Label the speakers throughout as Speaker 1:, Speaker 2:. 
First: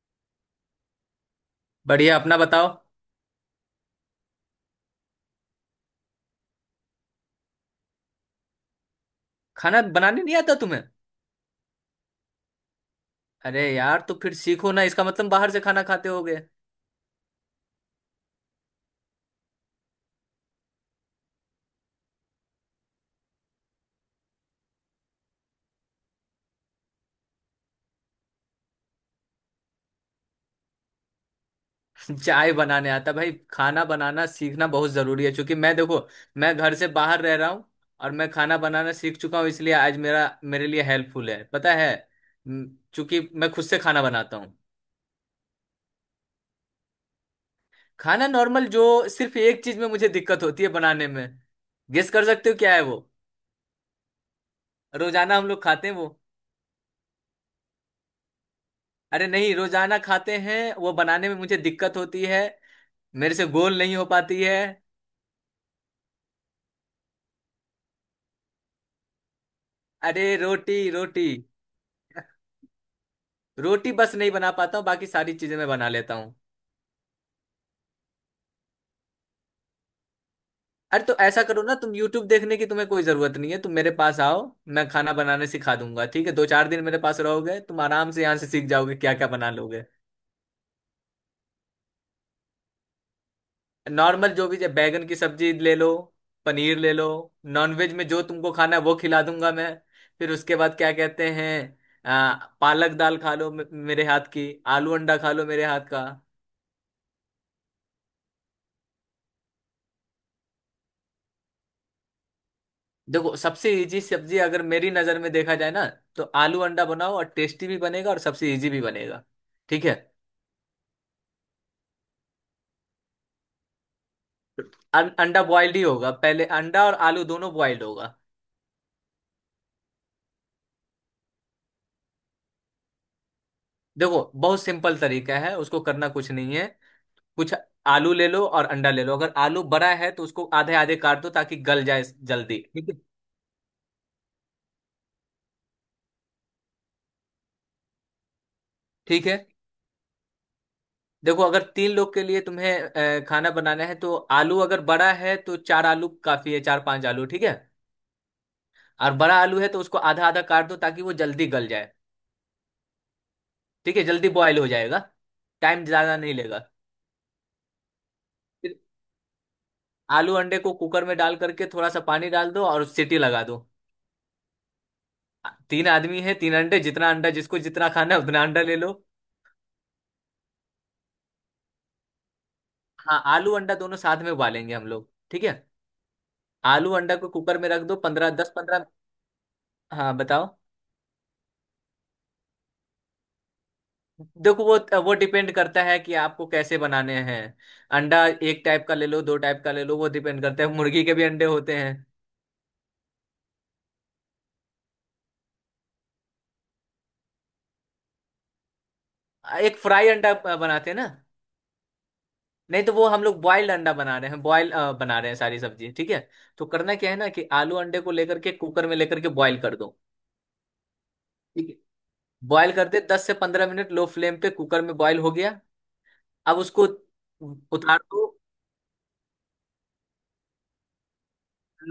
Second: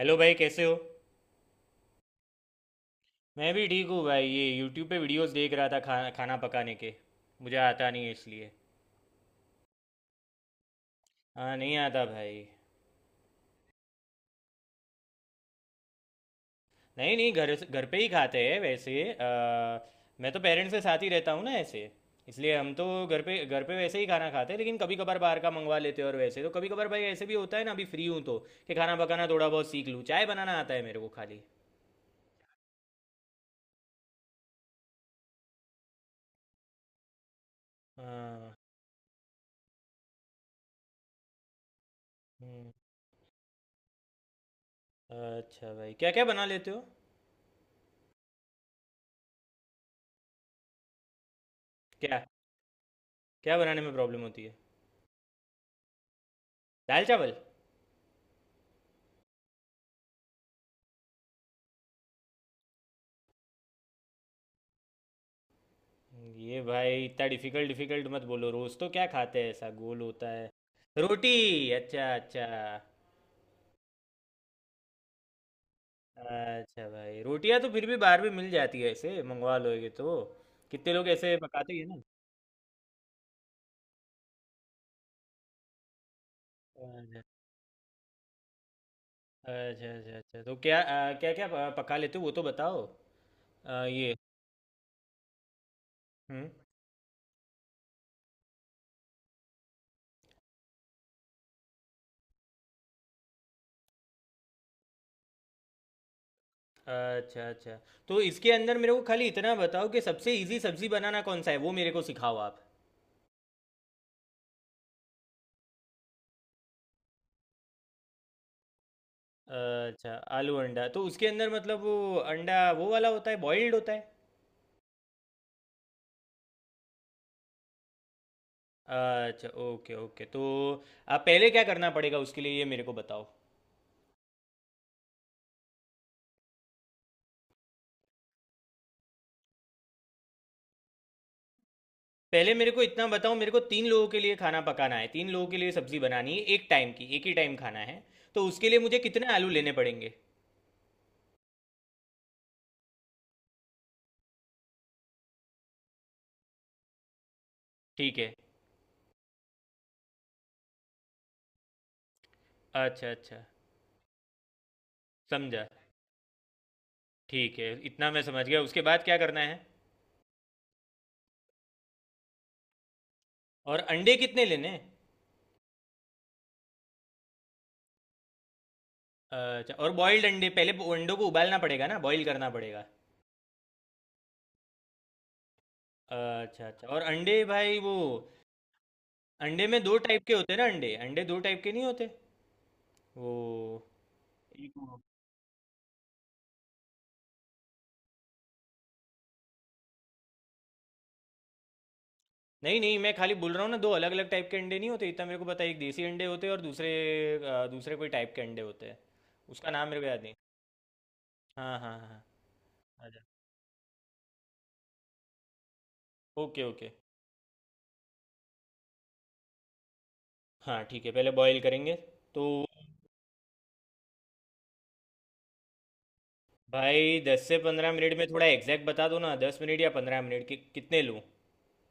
Speaker 1: Hello भाई, कैसे हो।
Speaker 2: बढ़िया। अपना बताओ।
Speaker 1: मैं भी ठीक हूँ भाई। ये यूट्यूब पे वीडियोस देख रहा था। खाना पकाने के। मुझे आता नहीं है इसलिए।
Speaker 2: खाना बनाने नहीं आता तुम्हें?
Speaker 1: हाँ, नहीं आता भाई।
Speaker 2: अरे यार, तो फिर सीखो ना। इसका मतलब बाहर से खाना खाते होगे।
Speaker 1: नहीं नहीं, घर पे ही खाते हैं वैसे। मैं तो पेरेंट्स के साथ ही रहता हूँ ना ऐसे। इसलिए हम तो घर पे वैसे ही खाना खाते हैं, लेकिन कभी कभार बाहर का मंगवा लेते हैं। और वैसे तो कभी कभार भाई ऐसे भी होता है ना। अभी फ्री हूँ तो कि खाना पकाना थोड़ा बहुत सीख लूँ। चाय बनाना आता है मेरे को खाली।
Speaker 2: चाय बनाने आता भाई? खाना बनाना सीखना बहुत जरूरी है, क्योंकि मैं देखो, मैं घर से बाहर रह रहा हूँ। और मैं
Speaker 1: हाँ।
Speaker 2: खाना बनाना सीख चुका हूँ, इसलिए आज मेरा मेरे लिए हेल्पफुल है, पता है?
Speaker 1: हम्म।
Speaker 2: चूंकि मैं खुद से खाना बनाता हूँ।
Speaker 1: अच्छा भाई, क्या क्या बना लेते हो।
Speaker 2: खाना नॉर्मल जो, सिर्फ एक चीज में मुझे दिक्कत होती है बनाने में। गेस
Speaker 1: क्या
Speaker 2: कर सकते हो क्या है वो?
Speaker 1: क्या बनाने में प्रॉब्लम होती है।
Speaker 2: रोजाना हम लोग खाते हैं वो।
Speaker 1: दाल चावल।
Speaker 2: अरे नहीं, रोजाना खाते हैं वो बनाने में मुझे दिक्कत होती है। मेरे से गोल नहीं हो पाती है।
Speaker 1: ये भाई, इतना डिफिकल्ट डिफिकल्ट मत बोलो। रोज तो क्या खाते हैं ऐसा गोल
Speaker 2: अरे
Speaker 1: होता है।
Speaker 2: रोटी रोटी।
Speaker 1: रोटी। अच्छा अच्छा।
Speaker 2: रोटी बस नहीं बना पाता हूँ, बाकी सारी चीजें मैं बना लेता हूँ।
Speaker 1: अच्छा भाई, रोटियां तो फिर भी बाहर भी मिल जाती है, ऐसे मंगवा लोगे तो। कितने
Speaker 2: अरे
Speaker 1: लोग
Speaker 2: तो
Speaker 1: ऐसे
Speaker 2: ऐसा करो
Speaker 1: पकाते
Speaker 2: ना,
Speaker 1: ही हैं
Speaker 2: तुम
Speaker 1: ना।
Speaker 2: यूट्यूब देखने की तुम्हें कोई जरूरत नहीं है, तुम मेरे पास आओ। मैं खाना बनाने सिखा दूंगा। ठीक है? दो चार दिन मेरे पास
Speaker 1: अच्छा
Speaker 2: रहोगे तुम, आराम से यहाँ से सीख जाओगे। क्या क्या बना लोगे?
Speaker 1: अच्छा अच्छा अच्छा, तो क्या क्या क्या पका लेते हो वो तो बताओ। ये।
Speaker 2: नॉर्मल जो भी, जब बैगन की सब्जी ले लो,
Speaker 1: हम्म।
Speaker 2: पनीर ले लो। नॉनवेज में जो तुमको खाना है वो खिला दूंगा मैं। फिर उसके बाद क्या कहते हैं, आ, पालक दाल खा लो मेरे हाथ की। आलू अंडा खा लो मेरे हाथ का।
Speaker 1: अच्छा अच्छा, तो इसके अंदर मेरे को खाली इतना बताओ कि सबसे इजी सब्जी बनाना कौन सा है, वो मेरे को सिखाओ आप।
Speaker 2: देखो सबसे इजी सब्जी अगर मेरी नजर में देखा जाए ना, तो आलू अंडा बनाओ, और टेस्टी भी बनेगा और सबसे इजी भी बनेगा। ठीक है।
Speaker 1: अच्छा, आलू अंडा तो उसके अंदर मतलब वो अंडा वो वाला होता है, बॉइल्ड होता है।
Speaker 2: अंडा बॉइल्ड ही होगा, पहले अंडा और आलू दोनों बॉइल्ड होगा।
Speaker 1: अच्छा ओके ओके, तो आप पहले क्या करना पड़ेगा उसके लिए ये मेरे को बताओ।
Speaker 2: देखो बहुत सिंपल तरीका है, उसको करना कुछ नहीं है, कुछ आलू ले लो और अंडा ले लो। अगर आलू बड़ा है तो उसको आधे आधे काट दो ताकि गल जाए
Speaker 1: पहले
Speaker 2: जल्दी।
Speaker 1: मेरे को
Speaker 2: ठीक है।
Speaker 1: इतना बताओ, मेरे को तीन लोगों के लिए खाना पकाना है, तीन लोगों के लिए सब्जी बनानी है, एक टाइम की, एक ही टाइम खाना है। तो उसके लिए मुझे कितने
Speaker 2: ठीक है,
Speaker 1: आलू लेने पड़ेंगे।
Speaker 2: देखो अगर 3 लोग के लिए तुम्हें खाना बनाना है, तो आलू अगर बड़ा है तो 4 आलू काफी है, 4-5 आलू। ठीक है।
Speaker 1: ठीक है।
Speaker 2: और बड़ा आलू है तो उसको आधा आधा काट दो ताकि वो जल्दी गल जाए।
Speaker 1: अच्छा अच्छा।
Speaker 2: ठीक है, जल्दी बॉयल हो जाएगा।
Speaker 1: समझा।
Speaker 2: टाइम ज्यादा नहीं लेगा।
Speaker 1: ठीक है, इतना मैं समझ गया,
Speaker 2: फिर
Speaker 1: उसके बाद क्या करना है।
Speaker 2: आलू अंडे को कुकर में डाल करके थोड़ा सा पानी डाल दो और सीटी लगा दो।
Speaker 1: और अंडे कितने लेने हैं?
Speaker 2: 3 आदमी है, 3 अंडे। जितना अंडा जिसको जितना खाना है उतना अंडा ले लो।
Speaker 1: अच्छा, और बॉइल्ड अंडे, पहले वो अंडों को उबालना पड़ेगा ना, बॉईल करना पड़ेगा।
Speaker 2: हाँ, आलू अंडा दोनों साथ में उबालेंगे हम लोग। ठीक है,
Speaker 1: अच्छा अच्छा,
Speaker 2: आलू
Speaker 1: और
Speaker 2: अंडा को
Speaker 1: अंडे
Speaker 2: कुकर में
Speaker 1: भाई
Speaker 2: रख
Speaker 1: वो
Speaker 2: दो, पंद्रह, दस पंद्रह।
Speaker 1: अंडे में दो
Speaker 2: हाँ,
Speaker 1: टाइप के
Speaker 2: बताओ।
Speaker 1: होते हैं ना। अंडे अंडे दो टाइप के नहीं होते। वो।
Speaker 2: देखो वो डिपेंड करता है कि आपको कैसे बनाने हैं। अंडा एक टाइप का ले लो, दो टाइप का ले लो, वो डिपेंड करता है। मुर्गी के भी अंडे होते हैं।
Speaker 1: नहीं नहीं, मैं खाली बोल रहा हूँ ना, दो अलग अलग टाइप के अंडे नहीं होते, इतना मेरे को पता है। एक देसी अंडे होते हैं, और दूसरे दूसरे कोई टाइप के अंडे होते हैं, उसका
Speaker 2: एक
Speaker 1: नाम मेरे को
Speaker 2: फ्राई
Speaker 1: याद
Speaker 2: अंडा
Speaker 1: नहीं।
Speaker 2: बनाते हैं ना?
Speaker 1: हाँ हाँ हाँ।
Speaker 2: नहीं तो वो
Speaker 1: अच्छा
Speaker 2: हम लोग बॉइल्ड अंडा बना रहे हैं, बॉयल बना रहे हैं सारी सब्जी। ठीक है।
Speaker 1: ओके
Speaker 2: तो
Speaker 1: ओके।
Speaker 2: करना क्या है ना, कि आलू अंडे को लेकर के कुकर में लेकर के बॉईल कर दो।
Speaker 1: हाँ ठीक है, पहले बॉईल
Speaker 2: ठीक है।
Speaker 1: करेंगे तो।
Speaker 2: बॉईल कर दे 10 से 15 मिनट, लो फ्लेम पे कुकर में बॉईल हो गया, अब उसको
Speaker 1: भाई दस से पंद्रह
Speaker 2: उतार
Speaker 1: मिनट
Speaker 2: दो।
Speaker 1: में थोड़ा एग्जैक्ट बता दो ना, 10 मिनट या 15 मिनट कितने लूँ।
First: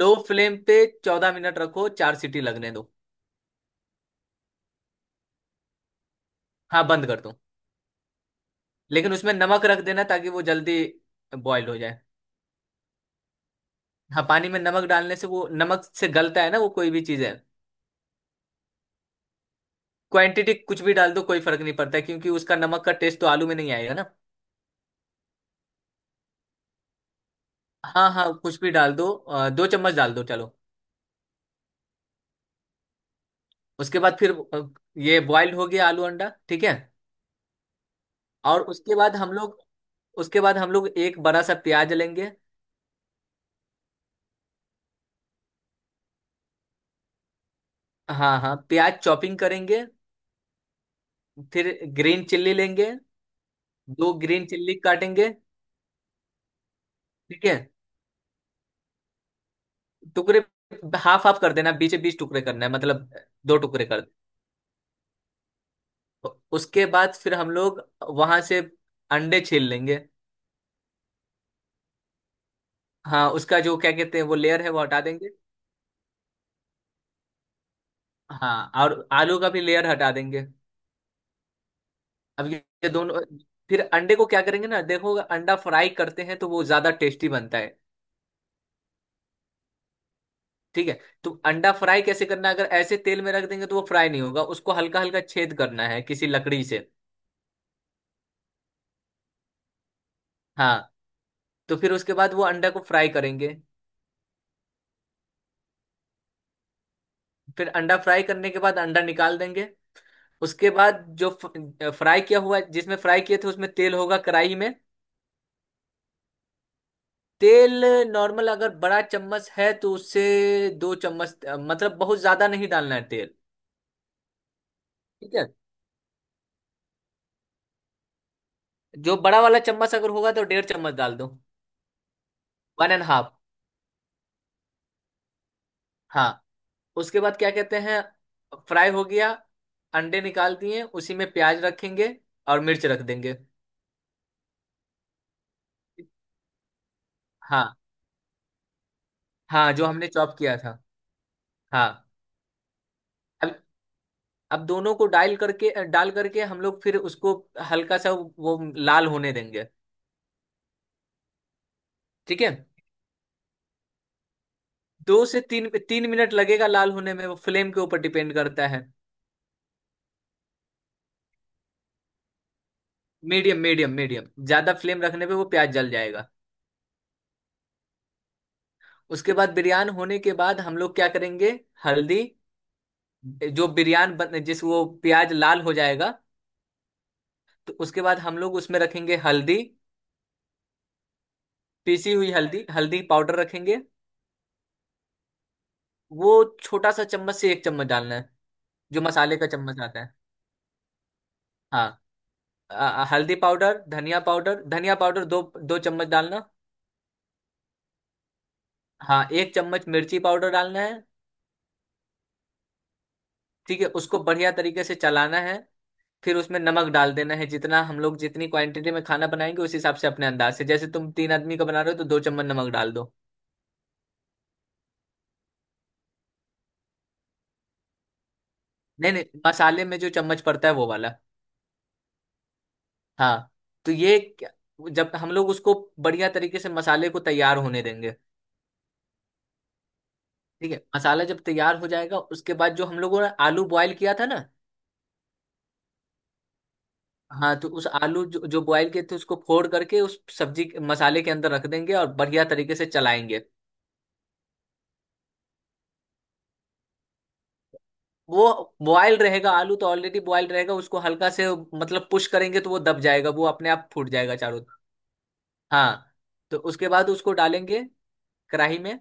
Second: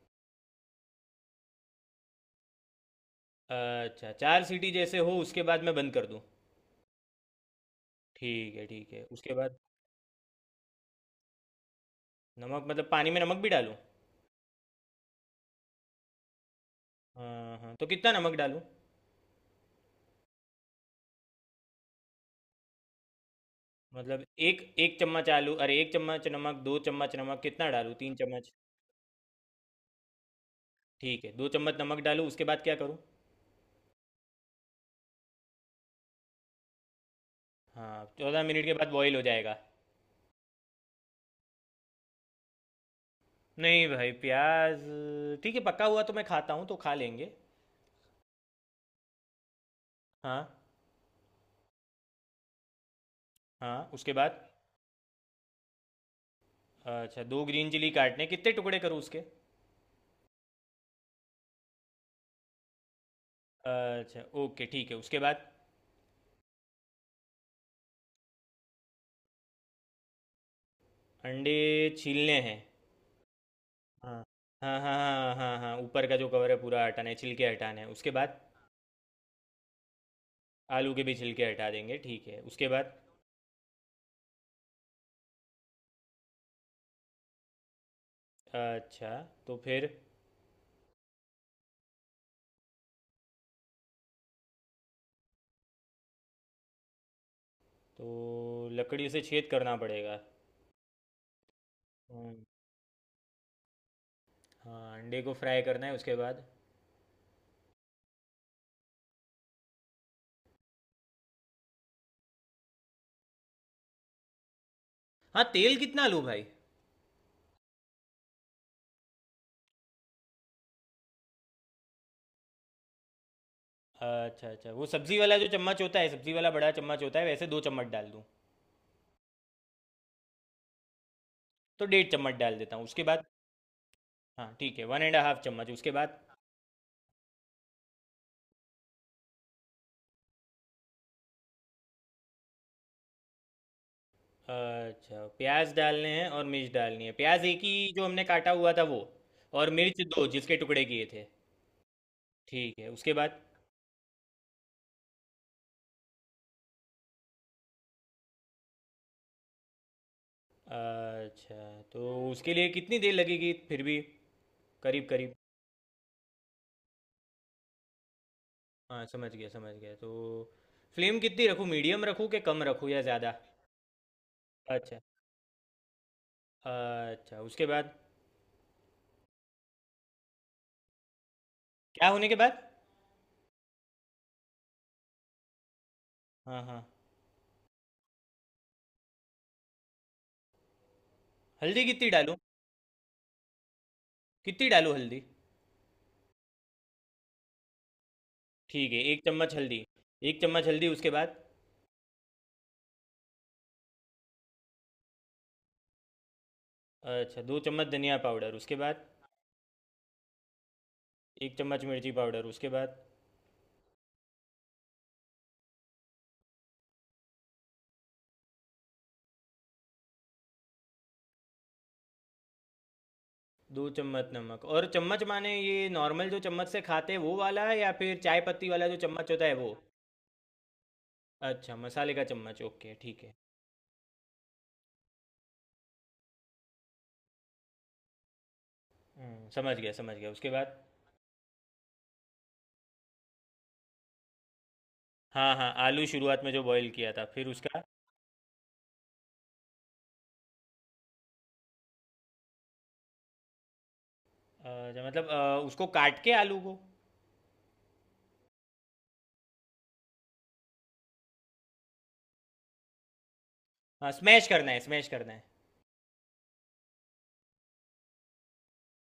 Speaker 2: लो फ्लेम पे 14 मिनट रखो, 4 सीटी लगने दो।
Speaker 1: अच्छा, चार सीटी जैसे हो उसके बाद मैं बंद कर दूँ।
Speaker 2: हाँ, बंद कर दो।
Speaker 1: ठीक है ठीक है,
Speaker 2: लेकिन
Speaker 1: उसके
Speaker 2: उसमें
Speaker 1: बाद।
Speaker 2: नमक रख देना ताकि वो जल्दी बॉईल हो जाए।
Speaker 1: नमक मतलब पानी में नमक भी डालूँ।
Speaker 2: हाँ, पानी में नमक डालने से वो नमक से गलता है ना, वो कोई भी चीज़ है।
Speaker 1: हाँ हाँ, तो कितना नमक डालूँ।
Speaker 2: क्वांटिटी कुछ भी डाल दो, कोई फर्क नहीं पड़ता है, क्योंकि उसका नमक का टेस्ट तो आलू में नहीं आएगा ना।
Speaker 1: मतलब एक एक चम्मच आलू, अरे एक चम्मच नमक, दो चम्मच नमक, कितना डालूँ,
Speaker 2: हाँ
Speaker 1: तीन
Speaker 2: हाँ,
Speaker 1: चम्मच।
Speaker 2: कुछ भी डाल दो, 2 चम्मच डाल दो चलो।
Speaker 1: ठीक है, दो चम्मच नमक डालूँ, उसके बाद क्या करूँ।
Speaker 2: उसके बाद फिर ये बॉइल्ड हो गया आलू अंडा। ठीक है।
Speaker 1: हाँ, चौदह
Speaker 2: और
Speaker 1: मिनट के बाद
Speaker 2: उसके
Speaker 1: बॉईल
Speaker 2: बाद
Speaker 1: हो
Speaker 2: हम
Speaker 1: जाएगा।
Speaker 2: लोग, उसके बाद हम लोग एक बड़ा सा प्याज लेंगे।
Speaker 1: नहीं भाई, प्याज ठीक है, पका हुआ तो मैं खाता हूँ तो खा लेंगे।
Speaker 2: हाँ हाँ, प्याज चॉपिंग करेंगे,
Speaker 1: हाँ
Speaker 2: फिर ग्रीन चिल्ली लेंगे,
Speaker 1: हाँ,
Speaker 2: दो
Speaker 1: उसके बाद।
Speaker 2: ग्रीन चिल्ली काटेंगे।
Speaker 1: अच्छा, दो
Speaker 2: ठीक है,
Speaker 1: ग्रीन चिली काटने कितने टुकड़े करूँ उसके।
Speaker 2: टुकड़े हाफ हाफ कर देना, बीच बीच टुकड़े करना है मतलब, 2 टुकड़े कर।
Speaker 1: अच्छा ओके, ठीक है उसके बाद।
Speaker 2: उसके बाद फिर हम लोग वहां से अंडे छील लेंगे।
Speaker 1: अंडे छीलने हैं।
Speaker 2: हाँ, उसका जो क्या कहते
Speaker 1: हाँ
Speaker 2: हैं, वो लेयर है
Speaker 1: हाँ
Speaker 2: वो
Speaker 1: हाँ।
Speaker 2: हटा देंगे।
Speaker 1: हाँ हाँ हाँ, ऊपर का जो कवर है पूरा हटाना है, छिलके हटाना है, उसके बाद।
Speaker 2: हाँ, और आलू का भी लेयर हटा देंगे।
Speaker 1: आलू के भी छिलके हटा देंगे, ठीक है
Speaker 2: अब ये
Speaker 1: उसके
Speaker 2: ये
Speaker 1: बाद।
Speaker 2: दोनों, फिर अंडे को क्या करेंगे ना, देखो अगर अंडा फ्राई करते हैं तो वो ज्यादा टेस्टी बनता है।
Speaker 1: अच्छा। तो फिर।
Speaker 2: ठीक है। तो अंडा फ्राई कैसे करना है? अगर ऐसे तेल में रख देंगे तो वो फ्राई नहीं होगा, उसको हल्का हल्का छेद करना है किसी लकड़ी से।
Speaker 1: तो लकड़ी से छेद करना पड़ेगा।
Speaker 2: हाँ, तो फिर उसके बाद
Speaker 1: हम्म,
Speaker 2: वो अंडा को फ्राई करेंगे।
Speaker 1: हाँ, अंडे को फ्राई करना है, उसके बाद।
Speaker 2: फिर अंडा फ्राई करने के बाद अंडा निकाल देंगे। उसके बाद जो फ्राई किया हुआ, जिसमें फ्राई किए थे उसमें तेल होगा कढ़ाई में।
Speaker 1: हाँ, तेल कितना लूँ भाई।
Speaker 2: तेल नॉर्मल अगर बड़ा चम्मच है तो उससे 2 चम्मच, मतलब बहुत ज्यादा नहीं डालना है तेल।
Speaker 1: अच्छा अच्छा, वो सब्जी
Speaker 2: ठीक
Speaker 1: वाला जो
Speaker 2: है।
Speaker 1: चम्मच होता है, सब्जी वाला बड़ा चम्मच होता है वैसे, दो चम्मच डाल दूँ।
Speaker 2: जो बड़ा वाला चम्मच अगर होगा तो 1.5 चम्मच डाल दो।
Speaker 1: तो डेढ़ चम्मच डाल देता हूँ
Speaker 2: वन एंड
Speaker 1: उसके बाद।
Speaker 2: हाफ।
Speaker 1: हाँ ठीक है, वन एंड हाफ चम्मच, उसके बाद।
Speaker 2: हाँ, उसके बाद क्या कहते हैं, फ्राई हो गया, अंडे निकाल दिए, उसी में प्याज रखेंगे और मिर्च रख देंगे।
Speaker 1: अच्छा, प्याज डालने हैं और मिर्च डालनी है, प्याज एक ही
Speaker 2: हाँ
Speaker 1: जो हमने काटा हुआ था वो। और
Speaker 2: हाँ, जो
Speaker 1: मिर्च
Speaker 2: हमने
Speaker 1: दो
Speaker 2: चॉप
Speaker 1: जिसके
Speaker 2: किया था।
Speaker 1: टुकड़े किए थे।
Speaker 2: हाँ,
Speaker 1: ठीक है, उसके बाद।
Speaker 2: अब अब दोनों को डाल करके, डाल करके हम लोग फिर उसको हल्का सा वो लाल होने देंगे।
Speaker 1: अच्छा, तो
Speaker 2: ठीक है,
Speaker 1: उसके लिए कितनी देर लगेगी फिर भी, करीब
Speaker 2: दो
Speaker 1: करीब।
Speaker 2: से तीन तीन मिनट लगेगा लाल होने में, वो फ्लेम के ऊपर डिपेंड करता है।
Speaker 1: हाँ समझ गया समझ गया, तो फ्लेम कितनी रखूँ, मीडियम रखूँ कि कम रखूँ या ज़्यादा।
Speaker 2: मीडियम मीडियम मीडियम, ज्यादा
Speaker 1: अच्छा
Speaker 2: फ्लेम रखने पे वो प्याज जल जाएगा।
Speaker 1: अच्छा, उसके बाद।
Speaker 2: उसके बाद बिरयान होने के बाद हम लोग क्या करेंगे,
Speaker 1: क्या
Speaker 2: हल्दी।
Speaker 1: होने के बाद।
Speaker 2: जो बिरयान बन जिस, वो प्याज लाल हो जाएगा,
Speaker 1: हाँ हाँ।
Speaker 2: तो उसके बाद हम लोग उसमें रखेंगे हल्दी।
Speaker 1: हल्दी कितनी
Speaker 2: पीसी हुई
Speaker 1: डालूँ।
Speaker 2: हल्दी, हल्दी पाउडर रखेंगे।
Speaker 1: कितनी डालूँ हल्दी।
Speaker 2: वो छोटा सा चम्मच से 1 चम्मच डालना है,
Speaker 1: ठीक है,
Speaker 2: जो
Speaker 1: एक
Speaker 2: मसाले का
Speaker 1: चम्मच हल्दी।
Speaker 2: चम्मच आता है।
Speaker 1: एक चम्मच हल्दी, उसके बाद।
Speaker 2: हाँ, हल्दी पाउडर, धनिया पाउडर, धनिया पाउडर दो, दो चम्मच डालना।
Speaker 1: अच्छा, दो चम्मच धनिया पाउडर, उसके बाद।
Speaker 2: हाँ, 1 चम्मच मिर्ची पाउडर डालना है।
Speaker 1: एक चम्मच मिर्ची पाउडर, उसके बाद।
Speaker 2: ठीक है, उसको बढ़िया तरीके से चलाना है। फिर उसमें नमक डाल देना है, जितना हम लोग जितनी क्वांटिटी में खाना बनाएंगे उस हिसाब से अपने अंदाज से, जैसे तुम 3 आदमी का बना रहे हो तो 2 चम्मच नमक डाल दो।
Speaker 1: दो चम्मच नमक, और चम्मच माने ये नॉर्मल जो चम्मच से खाते हैं वो वाला है या फिर चाय पत्ती वाला जो
Speaker 2: नहीं
Speaker 1: चम्मच
Speaker 2: नहीं,
Speaker 1: होता है वो।
Speaker 2: मसाले में जो चम्मच पड़ता है वो वाला।
Speaker 1: अच्छा, मसाले का चम्मच, ओके ठीक है।
Speaker 2: हाँ, तो ये जब हम लोग उसको बढ़िया तरीके से मसाले को तैयार होने देंगे।
Speaker 1: समझ गया समझ गया, उसके
Speaker 2: ठीक है,
Speaker 1: बाद।
Speaker 2: मसाला जब तैयार हो जाएगा उसके बाद जो हम लोगों ने आलू बॉयल किया था ना,
Speaker 1: हाँ हाँ, आलू शुरुआत में जो बॉईल किया था, फिर
Speaker 2: हाँ, तो
Speaker 1: उसका
Speaker 2: उस आलू जो बॉयल किए थे उसको फोड़ करके उस मसाले के अंदर रख देंगे और बढ़िया तरीके से चलाएंगे।
Speaker 1: जो मतलब उसको काट के आलू को।
Speaker 2: वो बॉयल रहेगा, आलू तो ऑलरेडी बॉयल रहेगा, उसको हल्का से मतलब पुश करेंगे तो वो दब जाएगा, वो अपने आप फूट
Speaker 1: हाँ,
Speaker 2: जाएगा
Speaker 1: स्मैश
Speaker 2: चारों
Speaker 1: करना
Speaker 2: तरफ।
Speaker 1: है स्मैश करना है।
Speaker 2: हाँ, तो उसके बाद उसको डालेंगे कढ़ाई में,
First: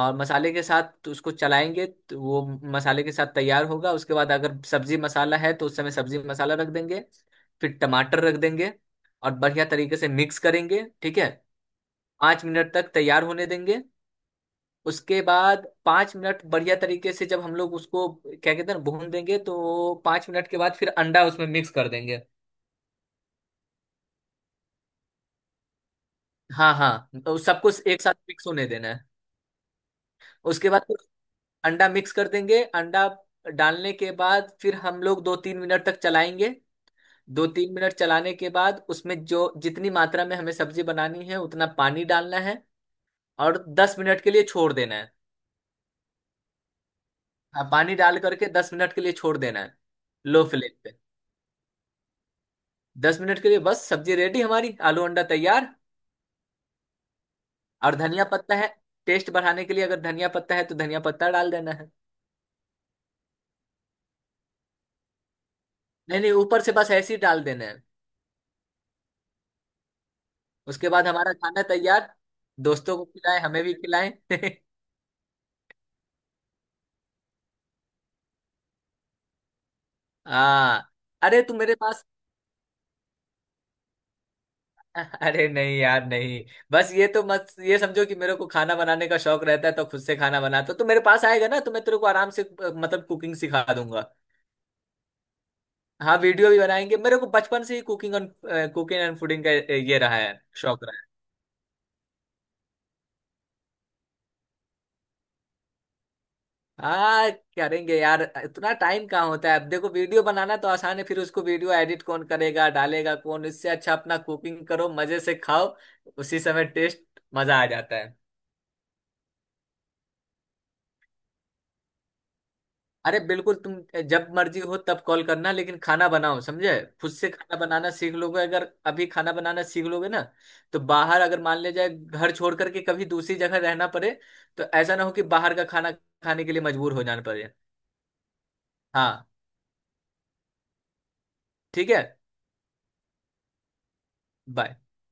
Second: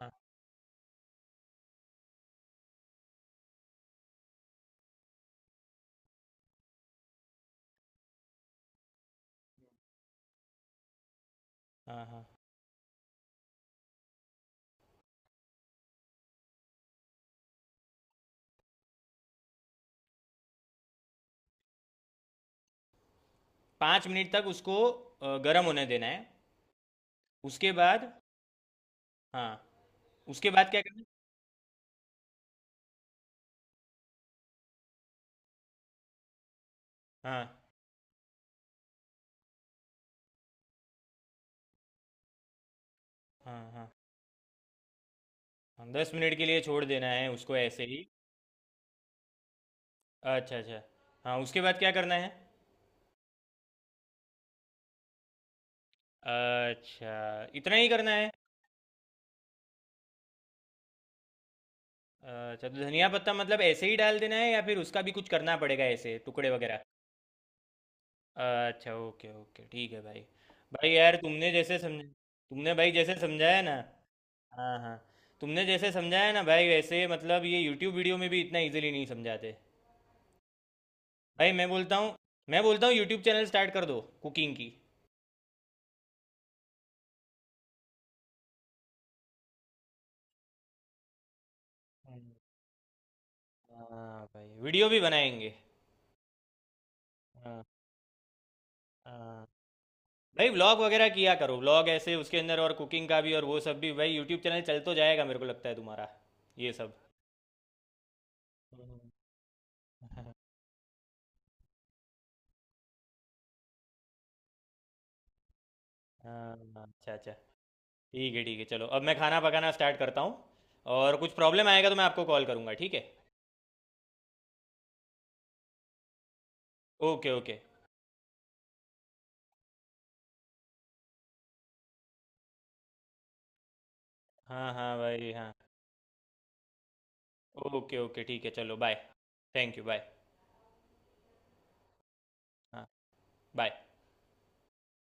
Speaker 1: हाँ
Speaker 2: मसाले के साथ तो उसको चलाएंगे, तो वो मसाले के साथ तैयार होगा। उसके बाद अगर सब्जी मसाला है तो उस समय सब्जी मसाला रख देंगे, फिर टमाटर रख देंगे और बढ़िया तरीके से मिक्स करेंगे। ठीक है।
Speaker 1: हाँ हाँ।
Speaker 2: 5 मिनट तक तैयार होने देंगे। उसके बाद 5 मिनट बढ़िया तरीके से जब हम लोग उसको क्या कहते हैं ना भून देंगे, तो 5 मिनट के बाद फिर अंडा उसमें मिक्स कर देंगे।
Speaker 1: 5 मिनट तक उसको गर्म होने देना है।
Speaker 2: हाँ हाँ, तो सब
Speaker 1: उसके
Speaker 2: कुछ एक
Speaker 1: बाद।
Speaker 2: साथ मिक्स होने देना है।
Speaker 1: हाँ, उसके बाद
Speaker 2: उसके
Speaker 1: क्या
Speaker 2: बाद फिर
Speaker 1: करना
Speaker 2: अंडा मिक्स कर देंगे, अंडा डालने के बाद फिर हम लोग 2-3 मिनट तक चलाएंगे।
Speaker 1: है।
Speaker 2: दो
Speaker 1: हाँ
Speaker 2: तीन मिनट चलाने के बाद उसमें जो जितनी मात्रा में हमें सब्जी बनानी है उतना पानी डालना है, और
Speaker 1: हाँ हाँ।
Speaker 2: 10 मिनट के लिए छोड़ देना है।
Speaker 1: हाँ, दस मिनट के लिए छोड़ देना है उसको
Speaker 2: हाँ,
Speaker 1: ऐसे
Speaker 2: पानी
Speaker 1: ही।
Speaker 2: डाल करके 10 मिनट के लिए छोड़ देना है, लो
Speaker 1: अच्छा
Speaker 2: फ्लेम
Speaker 1: अच्छा।
Speaker 2: पे।
Speaker 1: हाँ, उसके बाद क्या करना है।
Speaker 2: 10 मिनट के लिए, बस सब्जी रेडी, हमारी आलू अंडा तैयार।
Speaker 1: अच्छा, इतना ही
Speaker 2: और
Speaker 1: करना
Speaker 2: धनिया
Speaker 1: है।
Speaker 2: पत्ता है, टेस्ट बढ़ाने के लिए अगर धनिया पत्ता है तो धनिया पत्ता डाल देना है।
Speaker 1: अच्छा, तो धनिया पत्ता मतलब ऐसे ही डाल देना है या फिर उसका भी कुछ करना पड़ेगा, ऐसे
Speaker 2: नहीं नहीं,
Speaker 1: टुकड़े
Speaker 2: ऊपर से
Speaker 1: वगैरह।
Speaker 2: बस ऐसे ही डाल देना है।
Speaker 1: अच्छा ओके ओके, ठीक है भाई।
Speaker 2: उसके
Speaker 1: भाई
Speaker 2: बाद
Speaker 1: यार,
Speaker 2: हमारा
Speaker 1: तुमने
Speaker 2: खाना
Speaker 1: जैसे समझ,
Speaker 2: तैयार।
Speaker 1: तुमने भाई
Speaker 2: दोस्तों को
Speaker 1: जैसे
Speaker 2: खिलाएं,
Speaker 1: समझाया
Speaker 2: हमें
Speaker 1: ना।
Speaker 2: भी खिलाएं।
Speaker 1: हाँ हाँ। तुमने जैसे समझाया ना भाई, वैसे मतलब ये यूट्यूब वीडियो में भी इतना इजीली नहीं समझाते।
Speaker 2: हाँ, अरे
Speaker 1: भाई
Speaker 2: तू
Speaker 1: मैं
Speaker 2: मेरे
Speaker 1: बोलता
Speaker 2: पास।
Speaker 1: हूँ, मैं बोलता हूँ यूट्यूब चैनल स्टार्ट कर दो कुकिंग की।
Speaker 2: अरे नहीं यार, नहीं बस ये तो मत, ये समझो कि मेरे को खाना बनाने का शौक रहता है तो खुद से खाना बनाता हूँ। तो मेरे पास आएगा ना तो मैं तेरे को आराम
Speaker 1: हम्म।
Speaker 2: से मतलब कुकिंग सिखा दूंगा।
Speaker 1: हाँ भाई, वीडियो भी बनाएंगे।
Speaker 2: हाँ, वीडियो भी बनाएंगे। मेरे को
Speaker 1: हाँ
Speaker 2: बचपन से ही कुकिंग एंड
Speaker 1: हाँ।
Speaker 2: फूडिंग का ये रहा है
Speaker 1: भाई, व्लॉग
Speaker 2: शौक।
Speaker 1: वगैरह किया करो, व्लॉग ऐसे उसके अंदर, और कुकिंग का भी और वो सब भी। भाई, यूट्यूब चैनल चल तो जाएगा मेरे को लगता है तुम्हारा, ये सब।
Speaker 2: हाँ, करेंगे यार, इतना टाइम
Speaker 1: हम्म।
Speaker 2: कहाँ होता है? अब देखो वीडियो बनाना तो आसान है, फिर उसको वीडियो एडिट कौन करेगा, डालेगा कौन, इससे अच्छा अपना कुकिंग करो, मजे से खाओ उसी समय
Speaker 1: हाँ।
Speaker 2: टेस्ट,
Speaker 1: अच्छा अच्छा।
Speaker 2: मजा आ जाता है।
Speaker 1: ठीक है ठीक है, चलो अब मैं खाना पकाना स्टार्ट करता हूँ। और कुछ प्रॉब्लम आएगा तो मैं आपको कॉल करूँगा, ठीक है।
Speaker 2: अरे बिल्कुल, तुम जब मर्जी हो तब कॉल करना, लेकिन खाना बनाओ समझे। खुद से
Speaker 1: ओके
Speaker 2: खाना
Speaker 1: ओके।
Speaker 2: बनाना सीख लोगे, अगर अभी खाना बनाना सीख लोगे ना, तो बाहर अगर मान ले जाए घर छोड़ करके कभी दूसरी जगह रहना पड़े, तो
Speaker 1: हाँ हाँ
Speaker 2: ऐसा ना हो कि
Speaker 1: भाई हाँ।
Speaker 2: बाहर का खाना खाने के लिए मजबूर हो जाना पड़े।
Speaker 1: ओके ओके, ठीक है चलो बाय।
Speaker 2: हाँ,
Speaker 1: थैंक यू, बाय।
Speaker 2: ठीक है।
Speaker 1: हाँ। बाय।
Speaker 2: Bye.